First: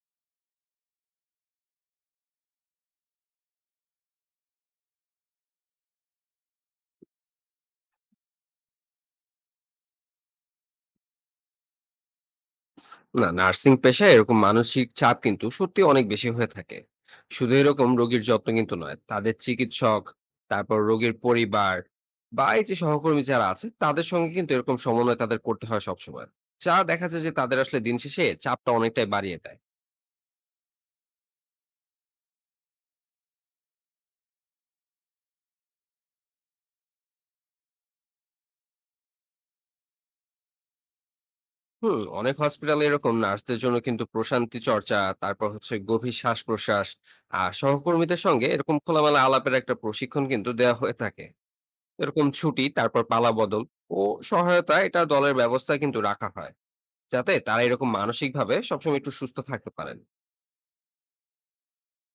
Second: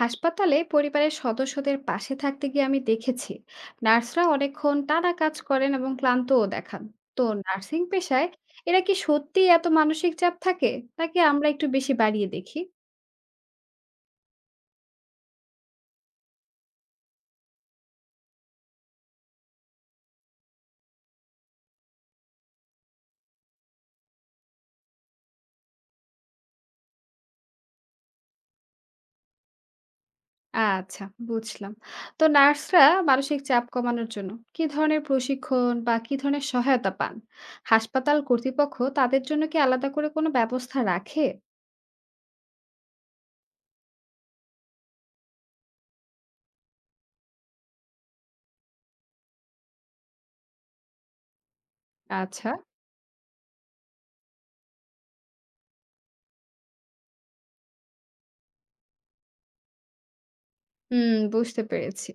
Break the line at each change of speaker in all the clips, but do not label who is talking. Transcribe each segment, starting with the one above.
হাসপাতালে পরিবারের সদস্যদের পাশে থাকতে গিয়ে আমি দেখেছি নার্সরা অনেকক্ষণ টানা কাজ করেন এবং ক্লান্তও দেখান। তো নার্সিং পেশায় এরা কি সত্যি এত মানসিক চাপ থাকে, নাকি আমরা একটু বেশি বাড়িয়ে দেখি?
না, নার্সিং পেশায় এরকম মানসিক চাপ কিন্তু সত্যি অনেক বেশি হয়ে থাকে। শুধু এরকম রোগীর যত্ন কিন্তু নয়, তাদের চিকিৎসক, তারপর রোগীর পরিবার বা এই যে সহকর্মী যারা আছে তাদের সঙ্গে কিন্তু এরকম সমন্বয় তাদের করতে হয় সবসময়, যা দেখা যায় যে তাদের আসলে দিন শেষে চাপটা অনেকটাই বাড়িয়ে দেয়।
আচ্ছা, বুঝলাম। তো নার্সরা মানসিক চাপ কমানোর জন্য কি ধরনের প্রশিক্ষণ বা কি ধরনের সহায়তা পান? হাসপাতাল কর্তৃপক্ষ তাদের জন্য কি আলাদা করে কোনো ব্যবস্থা রাখে?
হুম, অনেক হসপিটালে এরকম নার্সদের জন্য কিন্তু প্রশান্তি চর্চা, তারপর হচ্ছে গভীর শ্বাস প্রশ্বাস আর সহকর্মীদের সঙ্গে এরকম খোলামেলা আলাপের একটা প্রশিক্ষণ কিন্তু দেওয়া হয়ে থাকে। এরকম
আচ্ছা।
ছুটি, তারপর পালাবদল ও সহায়তা, এটা দলের ব্যবস্থা কিন্তু রাখা হয়। যাতে তারা এরকম মানসিকভাবে সবসময় একটু সুস্থ থাকতে পারেন।
হুম, বুঝতে পেরেছি।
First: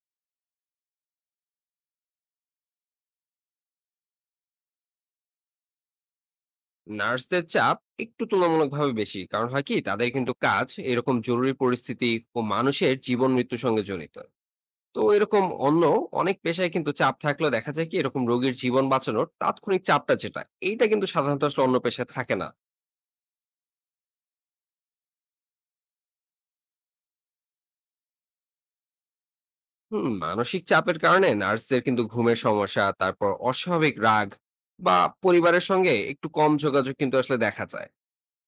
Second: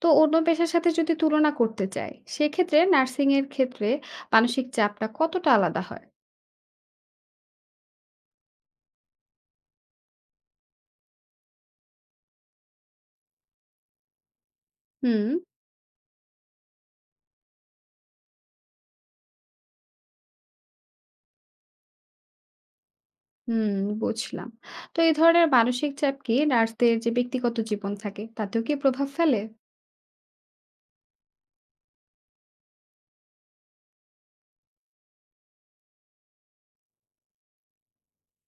তো অন্য পেশার সাথে যদি তুলনা করতে চাই, সেক্ষেত্রে নার্সিং এর ক্ষেত্রে মানসিক চাপটা কতটা আলাদা হয়?
নার্সদের চাপ একটু তুলনামূলকভাবে বেশি। কারণ হয় কি তাদের কিন্তু কাজ এরকম জরুরি পরিস্থিতি ও মানুষের জীবন মৃত্যুর সঙ্গে জড়িত। তো
হুম,
এরকম অন্য অনেক পেশায় কিন্তু চাপ থাকলেও দেখা যায় কি এরকম রোগীর জীবন বাঁচানোর তাৎক্ষণিক চাপটা যেটা, এইটা কিন্তু সাধারণত আসলে অন্য পেশায় থাকে না।
হুম, বুঝলাম। তো এই ধরনের মানসিক চাপ কি নার্সদের যে ব্যক্তিগত জীবন থাকে, তাতেও কি প্রভাব ফেলে?
হুম, মানসিক চাপের কারণে নার্সদের কিন্তু ঘুমের সমস্যা, তারপর অস্বাভাবিক রাগ বা পরিবারের সঙ্গে একটু কম যোগাযোগ কিন্তু আসলে দেখা যায়।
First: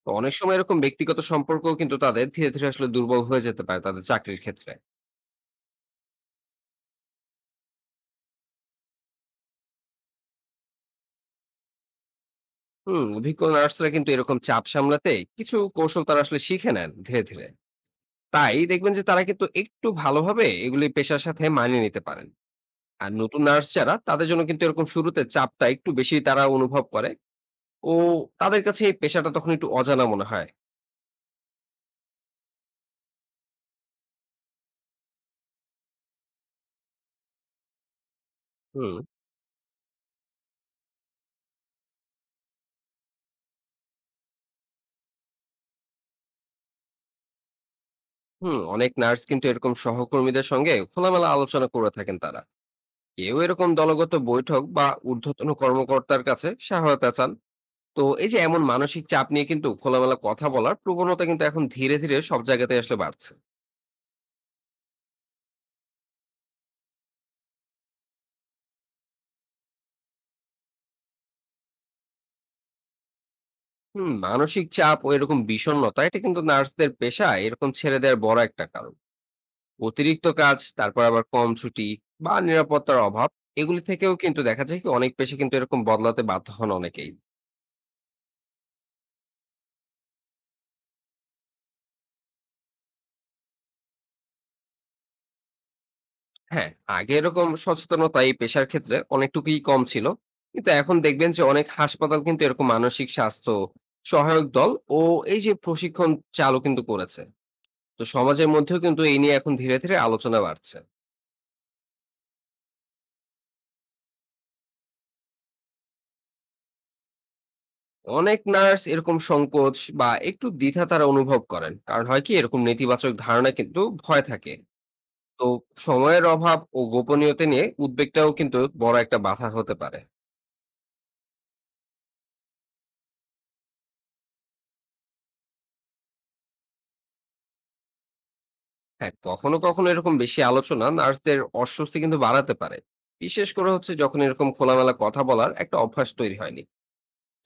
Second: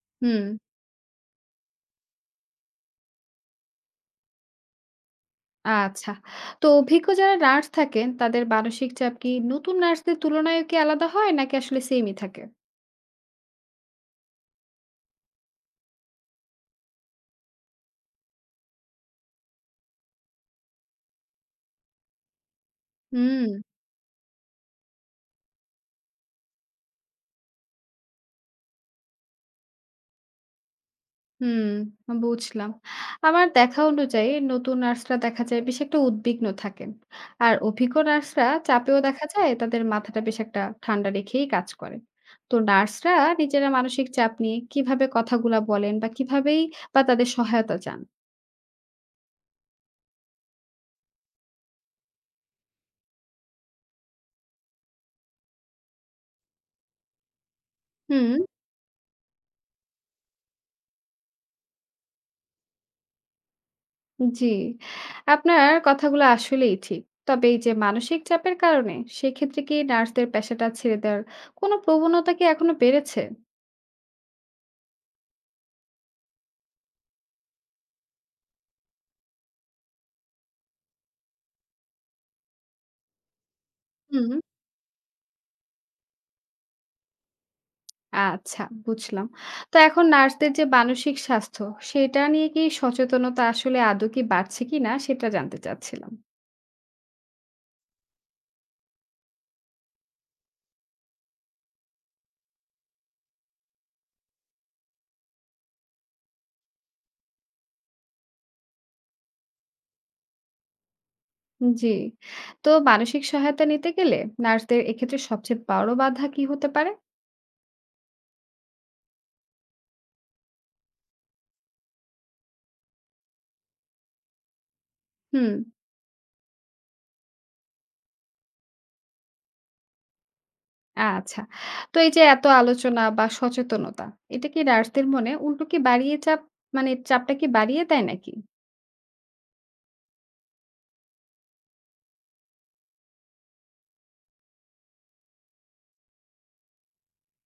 তো অনেক
হুম,
সময় এরকম ব্যক্তিগত সম্পর্ক কিন্তু তাদের ধীরে ধীরে আসলে দুর্বল হয়ে যেতে পারে তাদের চাকরির ক্ষেত্রে।
আচ্ছা। তো অভিজ্ঞ যারা নার্স থাকেন, তাদের মানসিক চাপ কি নতুন নার্সদের তুলনায় কি আলাদা হয় নাকি আসলে সেমই থাকে?
হুম, অভিজ্ঞ নার্সরা কিন্তু এরকম চাপ সামলাতে কিছু কৌশল তারা আসলে শিখে নেন ধীরে ধীরে। তাই দেখবেন যে তারা কিন্তু একটু ভালোভাবে এগুলি পেশার সাথে মানিয়ে নিতে পারেন। আর নতুন
হুম।
নার্স যারা, তাদের জন্য কিন্তু এরকম শুরুতে চাপটা একটু বেশি তারা অনুভব করে ও তাদের কাছে এই পেশাটা তখন একটু অজানা মনে হয়।
হুম, বুঝলাম। আমার দেখা অনুযায়ী নতুন নার্সরা দেখা যায় বেশ একটা উদ্বিগ্ন থাকেন। আর অভিজ্ঞ নার্সরা
হুম।
চাপেও দেখা যায় তাদের মাথাটা বেশ একটা ঠান্ডা রেখেই কাজ করে। তো নার্সরা নিজেরা মানসিক চাপ নিয়ে কিভাবে কথাগুলা বলেন বা কিভাবেই বা তাদের সহায়তা চান?
হুম, অনেক নার্স কিন্তু এরকম সহকর্মীদের সঙ্গে খোলামেলা আলোচনা করে থাকেন। তারা কেউ এরকম দলগত বৈঠক বা ঊর্ধ্বতন কর্মকর্তার কাছে সহায়তা চান। তো এই
হুম,
যে এমন মানসিক চাপ নিয়ে কিন্তু খোলামেলা কথা বলার প্রবণতা কিন্তু এখন ধীরে ধীরে সব জায়গাতে আসলে বাড়ছে।
জি। আপনার কথাগুলো আসলেই ঠিক। তবে এই যে মানসিক চাপের কারণে সেক্ষেত্রে কি নার্সদের পেশাটা ছেড়ে দেওয়ার কোনো প্রবণতা কি এখনো বেড়েছে?
হুম, মানসিক চাপ ও এরকম বিষণ্ণতা, এটা কিন্তু নার্সদের পেশা এরকম ছেড়ে দেওয়ার বড় একটা কারণ। অতিরিক্ত কাজ, তারপর আবার কম ছুটি বা নিরাপত্তার অভাব, এগুলি থেকেও
হুম।
কিন্তু দেখা যায় কি অনেক পেশা কিন্তু এরকম বদলাতে বাধ্য হন অনেকেই।
আচ্ছা, বুঝলাম। তো এখন নার্সদের যে মানসিক স্বাস্থ্য, সেটা নিয়ে কি সচেতনতা আসলে আদৌ কি বাড়ছে কিনা সেটা জানতে চাচ্ছিলাম।
হ্যাঁ, আগে এরকম সচেতনতা এই পেশার ক্ষেত্রে অনেকটুকুই কম ছিল। কিন্তু এখন দেখবেন যে অনেক হাসপাতাল কিন্তু এরকম মানসিক স্বাস্থ্য, সহায়ক দল ও এই যে প্রশিক্ষণ চালু কিন্তু করেছে। তো সমাজের মধ্যেও কিন্তু এই নিয়ে এখন ধীরে ধীরে আলোচনা বাড়ছে।
জি। তো মানসিক সহায়তা নিতে গেলে নার্সদের এক্ষেত্রে সবচেয়ে বড় বাধা কি হতে পারে?
অনেক নার্স এরকম সংকোচ বা একটু দ্বিধা তারা অনুভব করেন। কারণ হয় কি এরকম নেতিবাচক ধারণা কিন্তু ভয় থাকে। তো
হুম,
সময়ের অভাব ও গোপনীয়তা নিয়ে উদ্বেগটাও কিন্তু বড় একটা বাধা হতে পারে।
আচ্ছা। তো এই যে এত আলোচনা বা সচেতনতা, এটা কি নার্সদের মনে উল্টো কি বাড়িয়ে চাপ, মানে চাপটা কি বাড়িয়ে দেয় নাকি?
হ্যাঁ, কখনো কখনো এরকম বেশি আলোচনা নার্সদের অস্বস্তি কিন্তু বাড়াতে পারে, বিশেষ করে হচ্ছে যখন এরকম খোলামেলা কথা বলার একটা অভ্যাস তৈরি হয়নি।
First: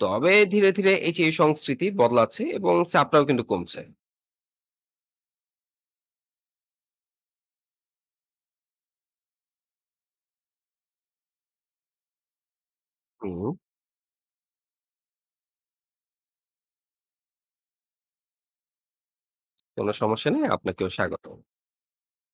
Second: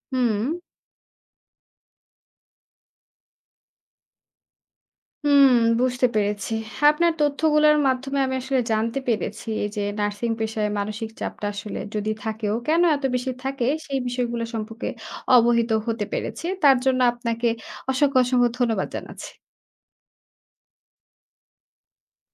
তবে
হুম।
ধীরে ধীরে এই যে এই সংস্কৃতি বদলাচ্ছে এবং চাপটাও কিন্তু কমছে।
হুম, বুঝতে পেরেছি। আপনার তথ্যগুলার মাধ্যমে আমি আসলে জানতে পেরেছি এই যে নার্সিং পেশায় মানসিক চাপটা আসলে যদি থাকেও কেন এত বেশি
হুম,
থাকে সেই বিষয়গুলো সম্পর্কে অবহিত হতে পেরেছি। তার জন্য আপনাকে অসংখ্য, অসংখ্য ধন্যবাদ জানাচ্ছি।
কোনো সমস্যা নেই, আপনাকেও স্বাগত।